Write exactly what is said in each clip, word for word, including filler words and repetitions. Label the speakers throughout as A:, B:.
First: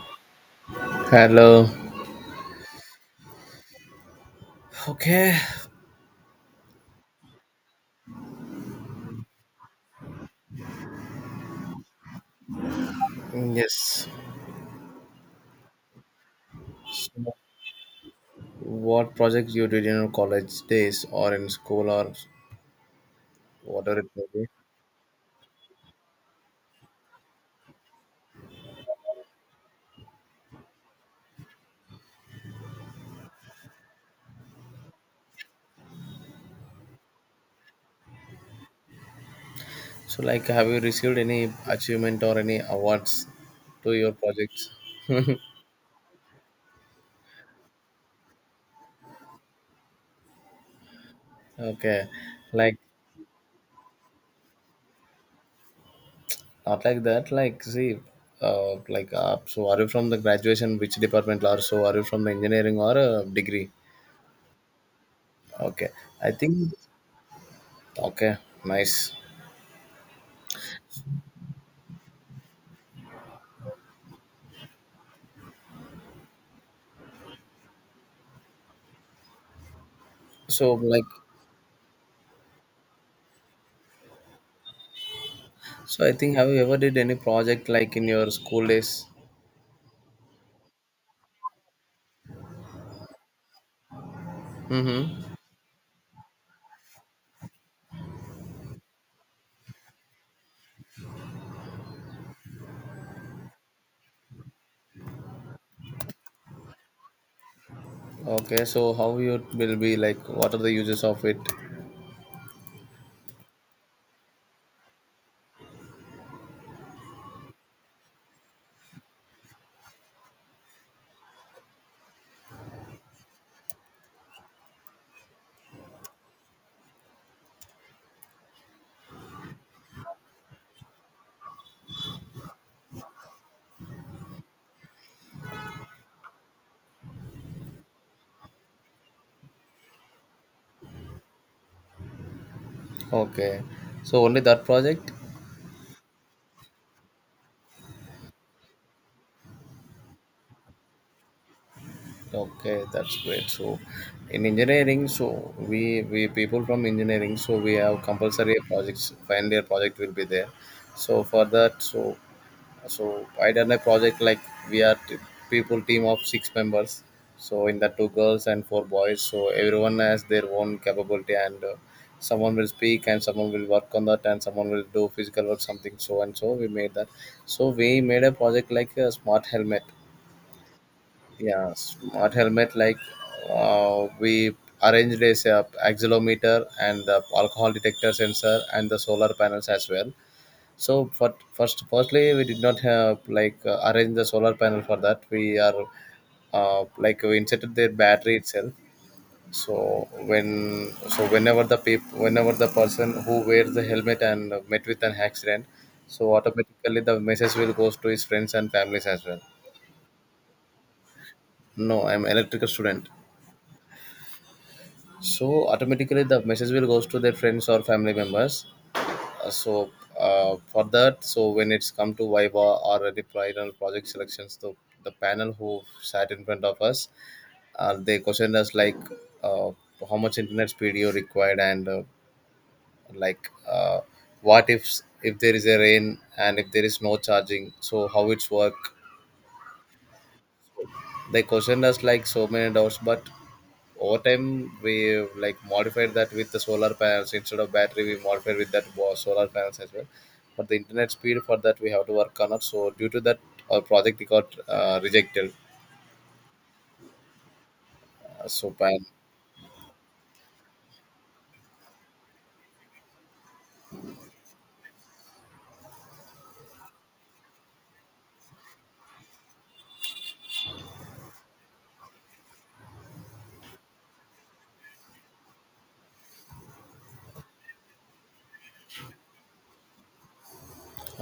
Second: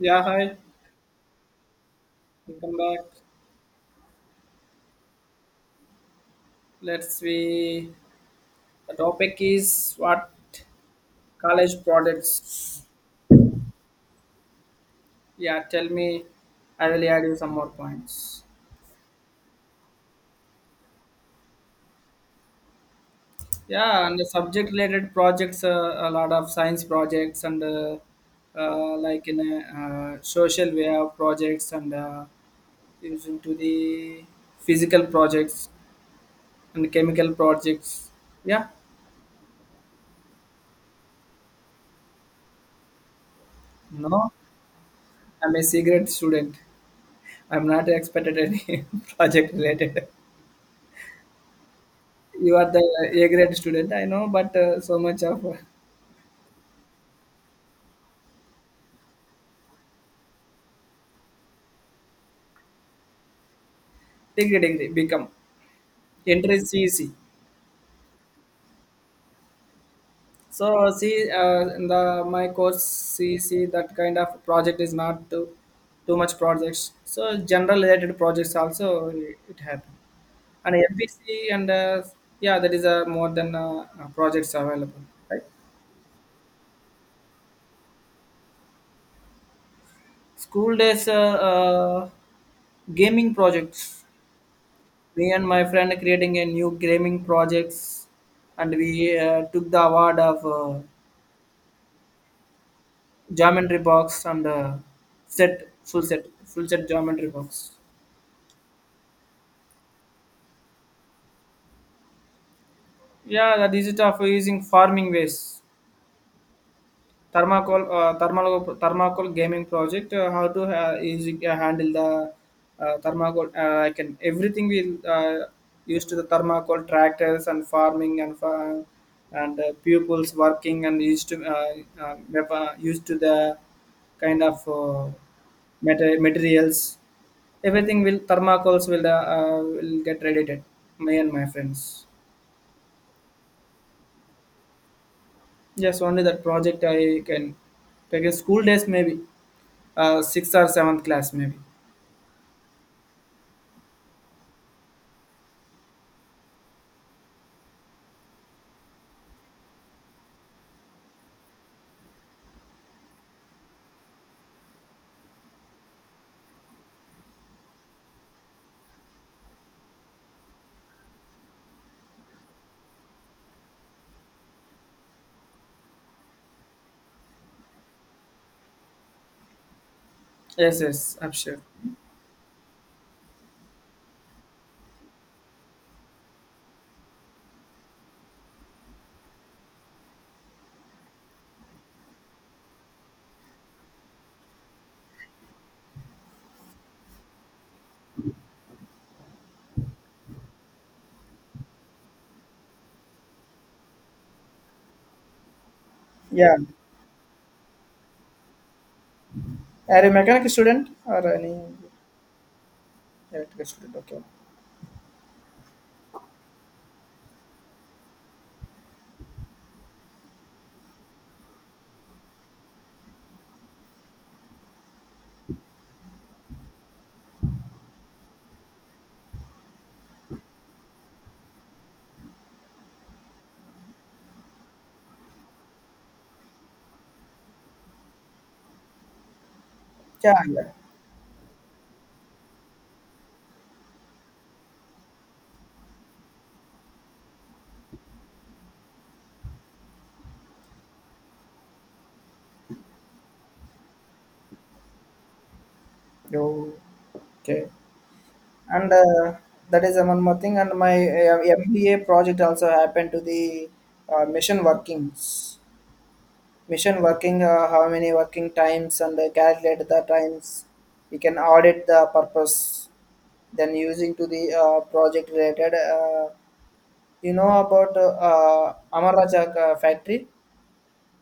A: Yeah, hi.
B: Hello.
A: Welcome back.
B: Okay.
A: Let's see. the topic is what, college projects.
B: Yes.
A: Yeah, tell me. I will add you some more points.
B: What projects you did in your college days or in school or whatever
A: Yeah,
B: it
A: and the
B: may be?
A: subject related projects, uh, a lot of science projects and uh, uh, like in a uh, social way of projects and uh, using to the physical projects and chemical projects. Yeah,
B: So, like, have you received any achievement or any awards to your
A: no,
B: projects?
A: I'm a cigarette student. I'm not expected any project related.
B: Okay.
A: You are
B: Like,
A: the A grade student, I know, but uh, so much of uh,
B: not like that. Like, see, uh, like, uh, so are you from the graduation, which department, or so are you from the engineering or uh, degree?
A: degree degree become
B: Okay. I
A: entry
B: think,
A: C. E C.
B: okay, nice.
A: So see, uh, in the my course C E C, that kind of project is not too too much projects. So general related projects also it happen, and
B: So, like,
A: F B C and uh, yeah, that is uh, more than uh, uh, projects available.
B: So I think have you ever did any project like in your school days?
A: School days uh, uh, gaming projects, me
B: Mm-hmm.
A: and my friend creating a new gaming projects, and we uh, took the award of uh, geometry box and uh, set full set full set geometry box.
B: Okay, so how you will be like what are the uses of it?
A: Yeah, that is it of using farming ways. Thermacol, uh, thermal, thermacol gaming project. Uh, how to uh, easy, uh, handle the uh, thermacol? Uh, I can everything we uh, used to the thermacol tractors and farming and fa- and uh, pupils working and used to uh, uh, wep- uh, used to the kind of uh, mater- materials. Everything will thermacols will uh, uh, will get related. Me and my friends.
B: Okay. So only that project?
A: Yes, only that project I can. Take a school days maybe. Uh, sixth or seventh class maybe.
B: Okay, that's great. So in engineering, so we we people from engineering, so we have compulsory projects, final year project will be there. So for that, so so I done a project like we are t- people team of six members, so in that two girls and four boys, so everyone has their own capability, and uh, someone will speak and someone will work on that and someone will do physical work something. So and so we made that, so we made a project like a smart helmet.
A: Yes, yes, Abhishek.
B: Yeah, smart helmet, like uh, we arranged a s- uh, accelerometer and the alcohol detector sensor and the solar panels as well. So for first, firstly, we did not have like uh, arrange the solar panel for that. We are uh, like we inserted their battery itself. So when so whenever the people whenever the person who wears the helmet and met with an accident, so
A: Yeah.
B: automatically the message will goes to his friends and families as well.
A: Are you a mechanic student or any
B: No, I'm electrical student.
A: electrical student? Okay.
B: So automatically the message will goes to their friends or family members. Uh, so uh, for that, so when it's come to viva or any final project selections, the, the panel who sat in front of us, uh, they questioned us like uh, how much internet speed you required, and uh, like uh, what if if there is a rain and if there is no charging, so how it's work.
A: Yeah, yeah.
B: They questioned us like so many doubts, but over time we like modified that with the solar panels. Instead of battery we modified with that wa- solar panels as well, but the internet speed for that we have to work on. It so due to that our project got uh, rejected.
A: You okay?
B: Uh, so
A: And
B: pan
A: uh, that is uh, one more thing. And my uh, M B A project also happened to the uh, mission workings. Mission working, uh, how many working times and uh, calculate the times. We can audit the purpose. Then using to the uh, project related. Uh, You know about uh, uh, Amarajak uh, factory?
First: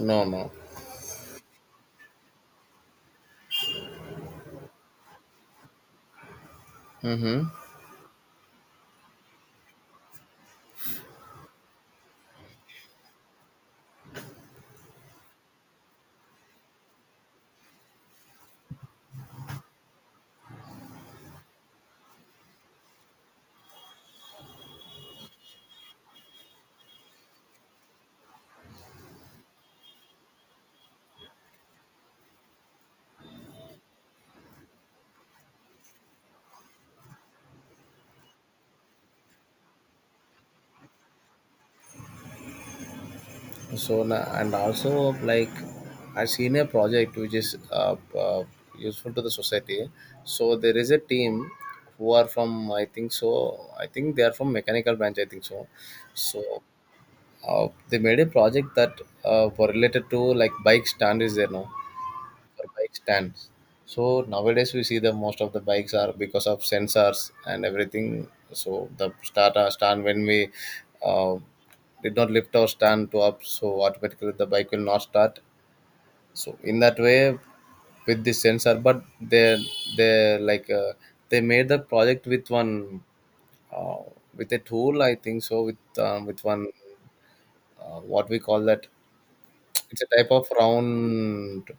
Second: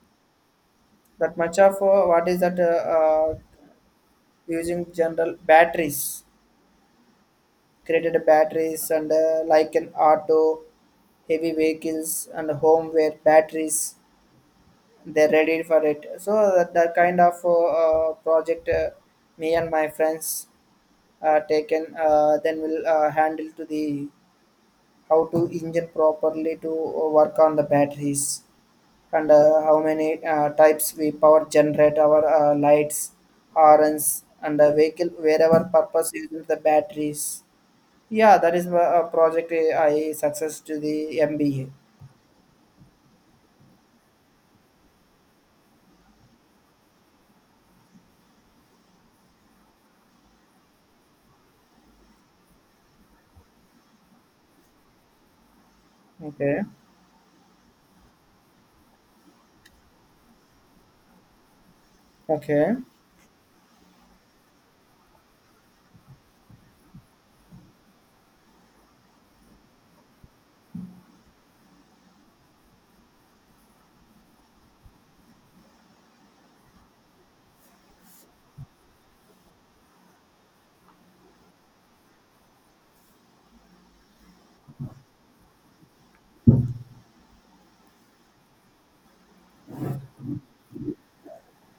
B: No, no.
A: That much of uh, what is that, uh, uh, using general batteries,
B: Mm-hmm.
A: created batteries and uh, like an auto, heavy vehicles and home where batteries, they're ready for it. So that, that kind of uh, uh, project, uh, me and my friends uh, taken, uh, then we'll uh, handle to the how to engine properly to uh, work on the batteries, and uh, how many uh, types we power generate our uh, lights, horns and uh, vehicle wherever purpose using the batteries. Yeah, that is a project I I success to the M B A.
B: so na- and also, like, I seen a project which is uh, uh, useful to the society. So there is a team who are from, I think so, I think they are from mechanical branch, I think so so
A: Okay,
B: Uh, They made a project that uh, for related to like bike stand is there now, for
A: okay,
B: bike stands. So nowadays we see the most of the bikes are because of sensors and everything. So the start uh, stand, when we uh, did not lift our stand to up, so automatically the bike will not start. So in that way, with the sensor, but they they like uh, they made the project with one uh, with a tool, I think so, with um, with one uh, what we call that. It's a type of round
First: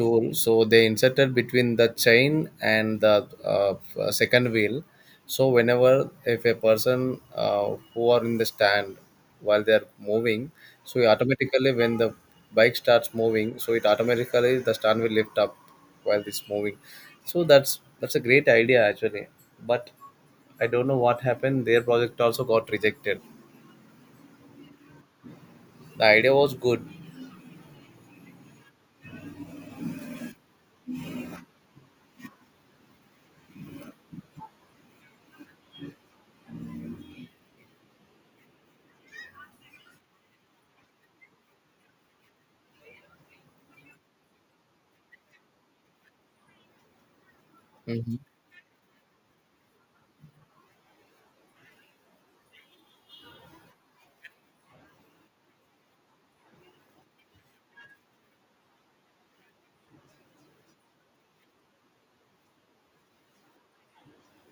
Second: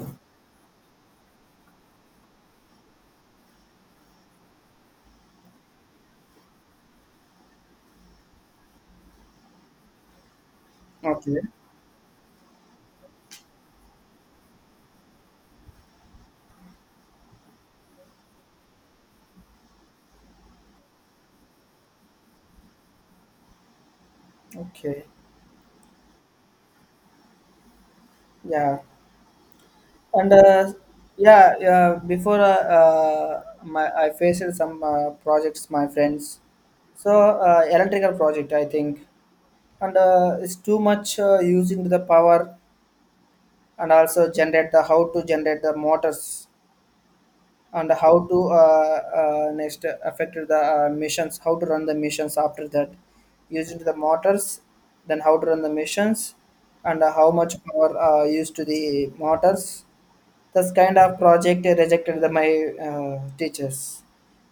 B: tool. So they inserted between the chain and the uh, f- uh, second wheel. So whenever if a person uh, who are in the stand while they are moving, so
A: okay,
B: automatically when the bike starts moving, so it automatically the stand will lift up while it's moving. So that's that's a great idea actually. But I don't know what happened. Their project also got rejected.
A: okay.
B: The idea was good.
A: Yeah and uh, yeah yeah Before uh, uh, my I faced some uh, projects my friends. So uh, electrical project, I think, and uh, it's too much uh, using the power and also generate the how to generate the motors and
B: Mhm.
A: how to uh, uh, next affect the uh, missions, how to run the missions after that using the motors, then how to run the missions and how much power uh, used to the motors. This kind of project rejected the, my uh, teachers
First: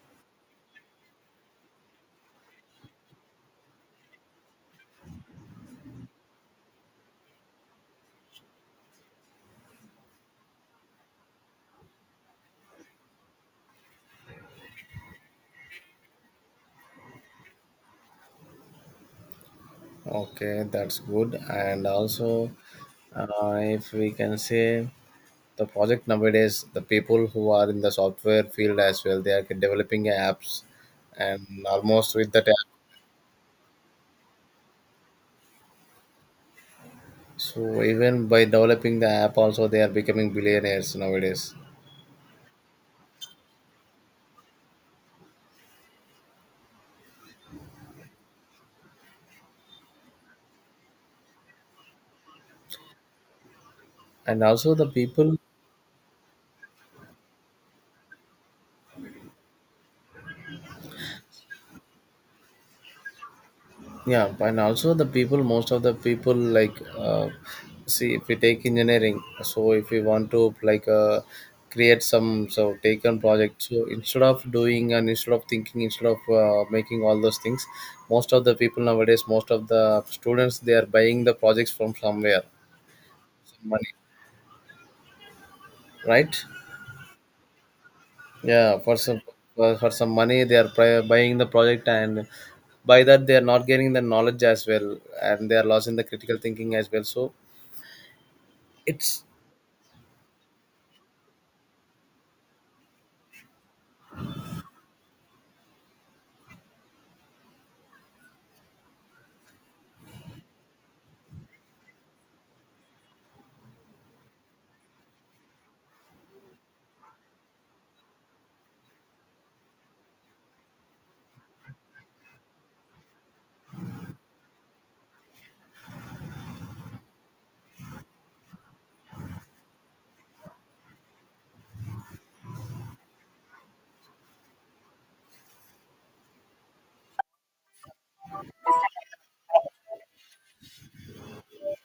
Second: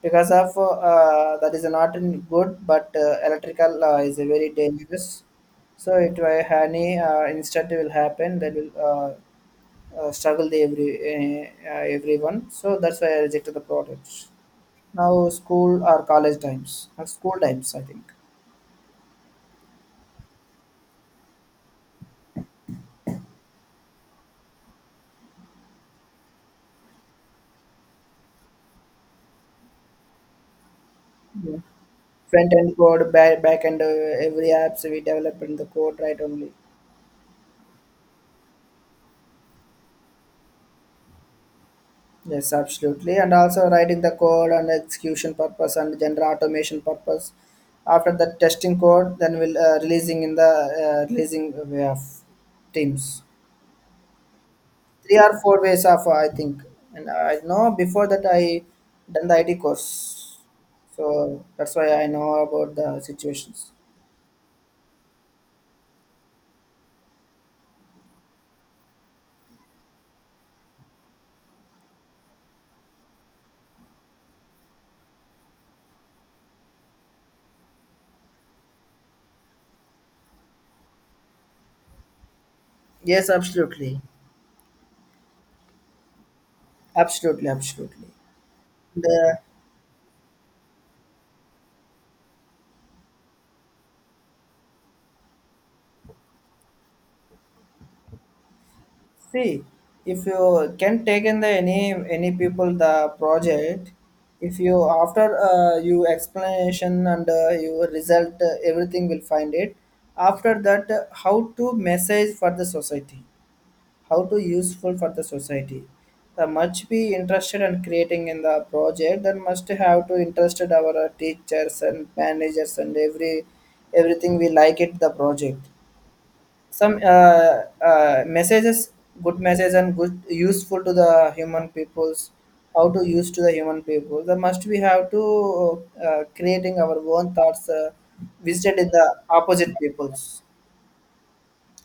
A: because of uh, that is not in good, but uh, electrical uh, is a very dangerous, so it will any uh, incident will happen, that will uh, uh, struggle the every uh, uh, everyone, so that's why I rejected the product now. School or college times, uh, school times I think.
B: Okay, that's good. And also, uh, if we can say the project nowadays, the people who are in the software field as well, they are developing apps, and almost with that
A: Front
B: app.
A: end code, back, back end, uh, every apps we develop in the code right only.
B: So even by developing the app, also they are becoming billionaires nowadays.
A: Yes, absolutely, and also writing the code and execution purpose and general automation purpose, after the testing code, then we'll uh, releasing in the uh, releasing way of teams,
B: And also the
A: three
B: people,
A: or four ways of uh, I think, and uh, I know before that I done the I T course, so that's why I know about the situations.
B: yeah, and also the people most of the people, like uh, see, if we take engineering, so if we want to like uh, create some so taken project, so instead of doing and instead of thinking, instead of uh, making all those things, most of the people nowadays, most of the students, they are buying the projects from somewhere,
A: Yes,
B: some money,
A: absolutely,
B: right?
A: absolutely, absolutely.
B: Yeah, for some
A: The
B: for, for some money they are pri- buying the project, and by that they are not getting the knowledge as well, and they are losing the critical thinking as well, so it's.
A: See, if you can take in the any any people the project, if you after uh, you explanation and uh, your result uh, everything will find it. After that, uh, how to message for the society, how to useful for the society, the much be interested in creating in the project, then must have to interested our uh, teachers and managers and every everything we like it the project, some uh, uh, messages, good message and good useful to the human peoples, how to use to the human people the must we have to uh, creating our own thoughts, uh, visited in the opposite peoples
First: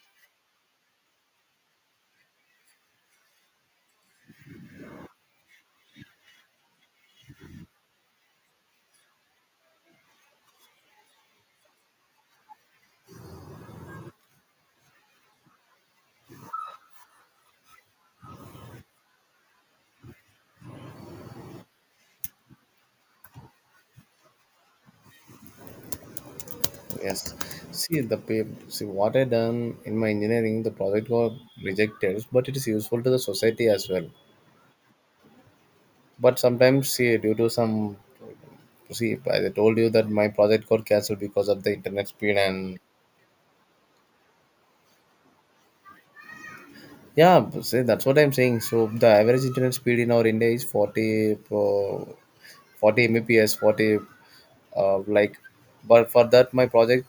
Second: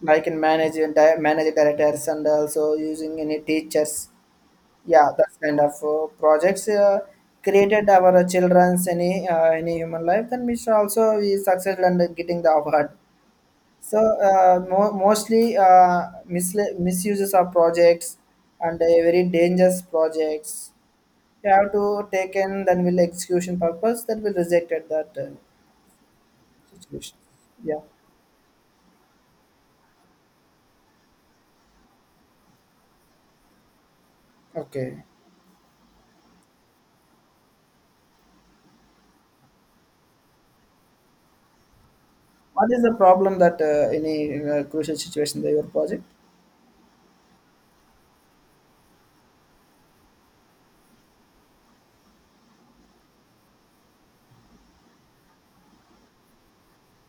A: I can manage and di- manage directors and also using any teachers. Yeah, that's kind of uh, projects uh, created our children's any uh, any human life. Then we should also be successful and getting the award. So uh, mo- mostly uh, misla- misuses of projects and uh, very dangerous projects. You have to take in, then will execution purpose that will rejected that uh, situation.
B: Yes.
A: Yeah.
B: See the pa- see what I done in my engineering, the project got rejected, but it is useful to the society as well.
A: Okay.
B: But sometimes, see, due to some, see I told you that my project got cancelled because of the internet speed.
A: What
B: And
A: is the problem that uh, in uh, crucial situation that your project?
B: yeah, b- see, that's what I'm saying. So the average internet speed in our India is forty, pro forty Mbps, forty, uh, like. But for that, my project,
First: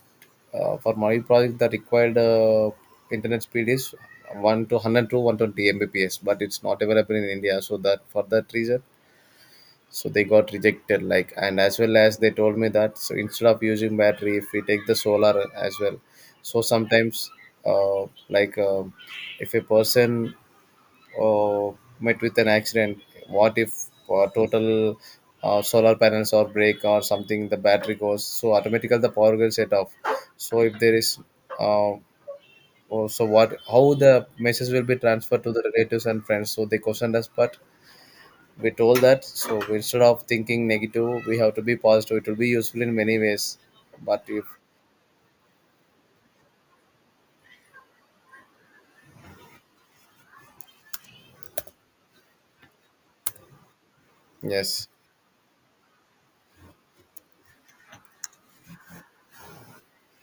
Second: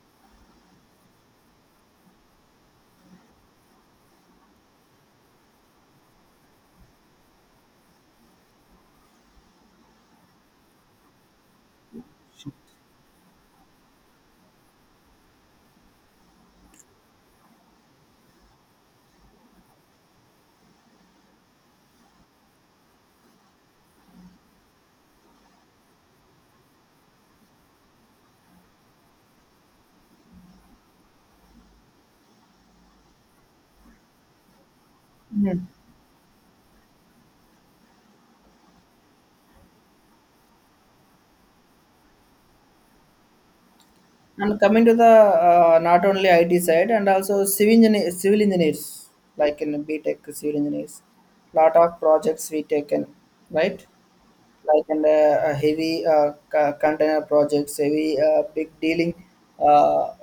B: uh, for my project, the required uh, internet speed is one to one hundred to one hundred twenty Mbps. But it's not available in India, so that, for that reason, so they got rejected. Like, and as well as they told me that, so instead of using battery, if we take the solar as well, so sometimes uh, like uh, if a person uh, met with an accident, what if uh, total uh, solar panels or break or something, the battery goes, so automatically the power gets set off. So if there is uh, oh, so what, how the message will be transferred to the relatives and friends? So they questioned us, but we told that, so instead of thinking negative, we have to be positive, it will be useful in many ways. But if.
A: And coming to the uh, not only I T side and also civil engineer, civil engineers, like in B tech civil engineers, lot of projects we taken right, like
B: Yes,
A: in the uh, heavy uh, co- container projects, heavy uh, big dealing, uh,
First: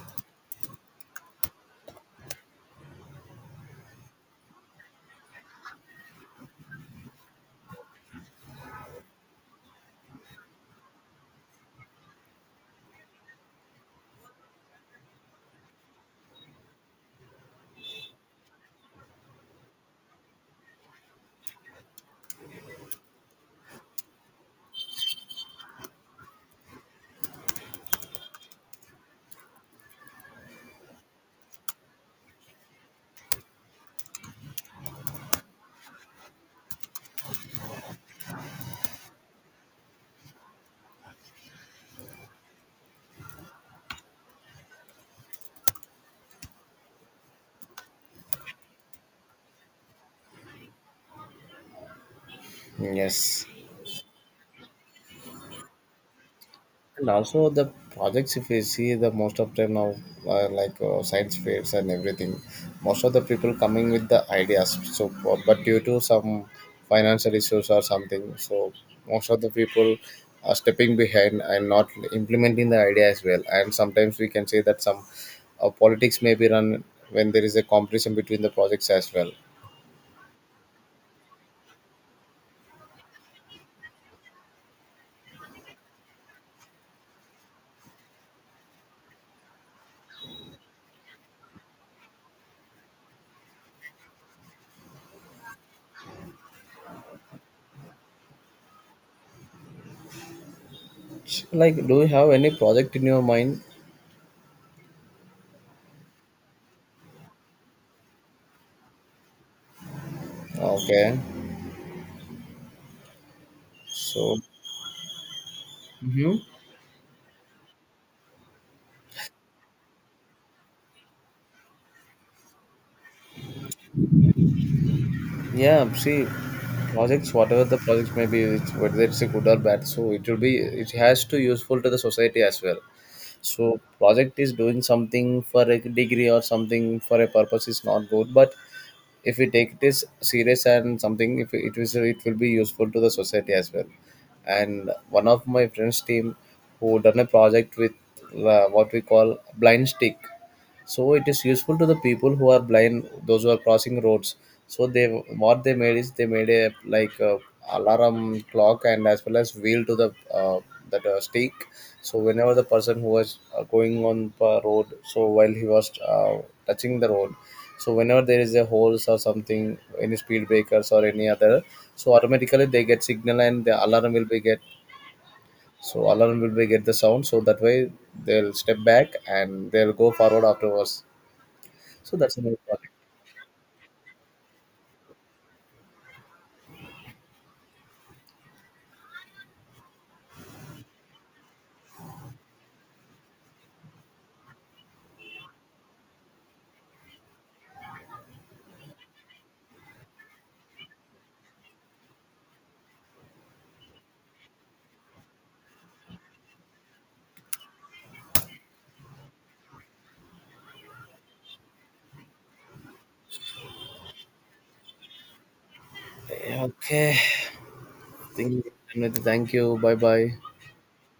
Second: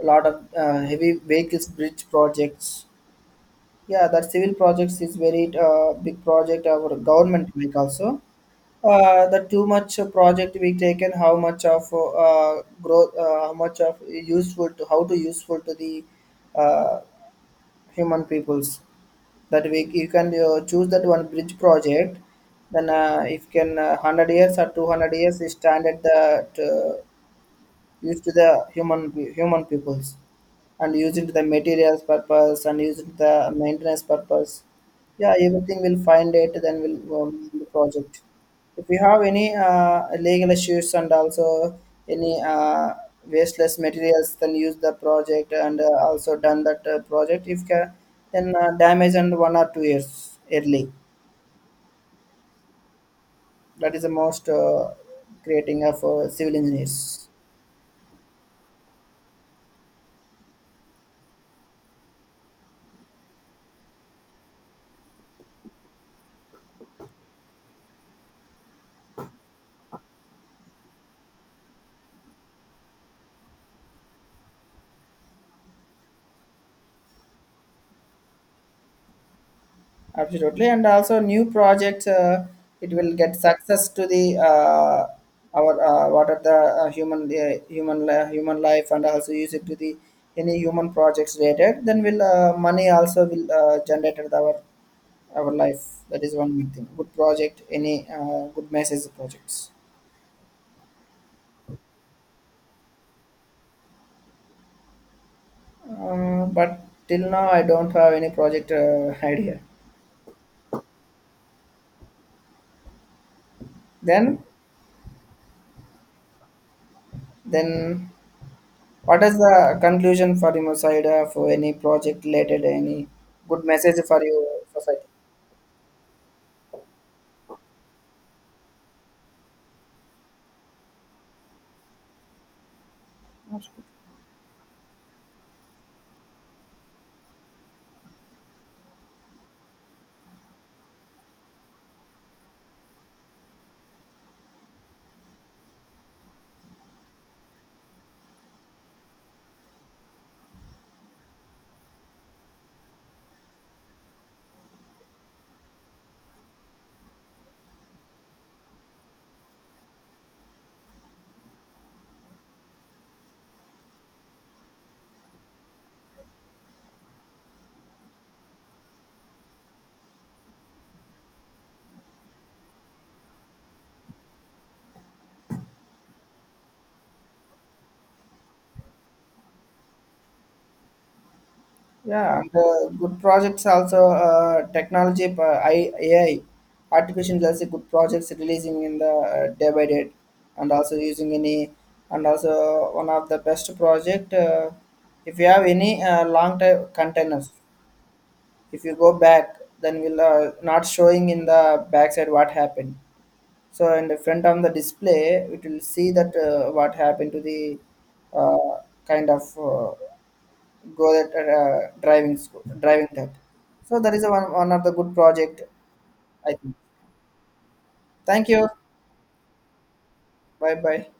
A: lot of uh, heavy vehicles bridge projects. Yeah, that civil projects is very uh, big project our government make also. Uh, the too much project we taken, how much of uh, growth, uh, how much of useful to how to useful to the uh, human peoples. That we you can uh, choose that one bridge project. Then uh, if can uh, one hundred years or two hundred years, is stand at the used to the human pe- human peoples and used it to the materials purpose and used it to the maintenance purpose. Yeah, everything will find it, then we'll um, the project. If we have any uh, legal issues and also any uh, wasteless materials, then use the project and uh, also done that uh, project. If ca- then uh, damage and one or two years early.
B: yes.
A: That is the most uh, creating of uh, civil
B: And
A: engineers.
B: also the projects, if you see the most of them now, uh, like uh, science fairs and everything, most of the people coming with the ideas. So, but due to some financial issues or something, so most of the people are stepping behind and not implementing the idea as well. And sometimes we can say that some uh, politics may be run when there is a competition between the projects as well.
A: Absolutely, and also new projects. Uh, it will get success to the uh, our uh, what are the uh, human uh, human li- human life, and also use it to the any human projects related. Then will uh, money also will uh, generate with our our life. That is one good thing. Good project, any uh, good message projects.
B: Like, do you have any project in your mind?
A: Uh, but till now, I don't have any project uh, idea.
B: Okay, so.
A: Then
B: Mhm.
A: then what is the conclusion for your side, uh, for any project related, any good message for your society?
B: Yeah, see, projects, whatever the projects may be, it's, whether it's a good or bad, so it will be, it has to useful to the society as well. So project is doing something for a degree or something for a purpose is not good, but if we take this serious and something, if it is, it will be useful to the society as well. And one of my friends' team who done a project with uh, what we call blind stick, so it is useful to the people who are blind, those who are crossing roads. So they, what they made is they made a like a alarm clock and as well as wheel to the uh, that uh, stick, so whenever the person who was uh, going on the road, so while he was uh, touching the road, so whenever there is a holes or something, any speed breakers or any other, so automatically they get signal and the alarm will be get, so alarm will be get the sound, so that way they'll step back and they'll go forward afterwards. So that's
A: Yeah, and
B: another
A: uh,
B: topic.
A: good projects also uh, technology, uh, I- A I, artificial intelligence, good projects releasing in the uh, day by day, and also using any, and also one of the best project. Uh, if you have any uh, long time containers, if you go back, then we'll uh, not showing in the backside what happened. So in the front of the display, it will see that uh, what happened to the uh, kind of uh, go that uh, driving school, driving that. So that is a one, one of the good project, I think.
B: Okay.
A: Thank
B: Thank
A: you.
B: you. Thank you. Bye bye.
A: Bye bye.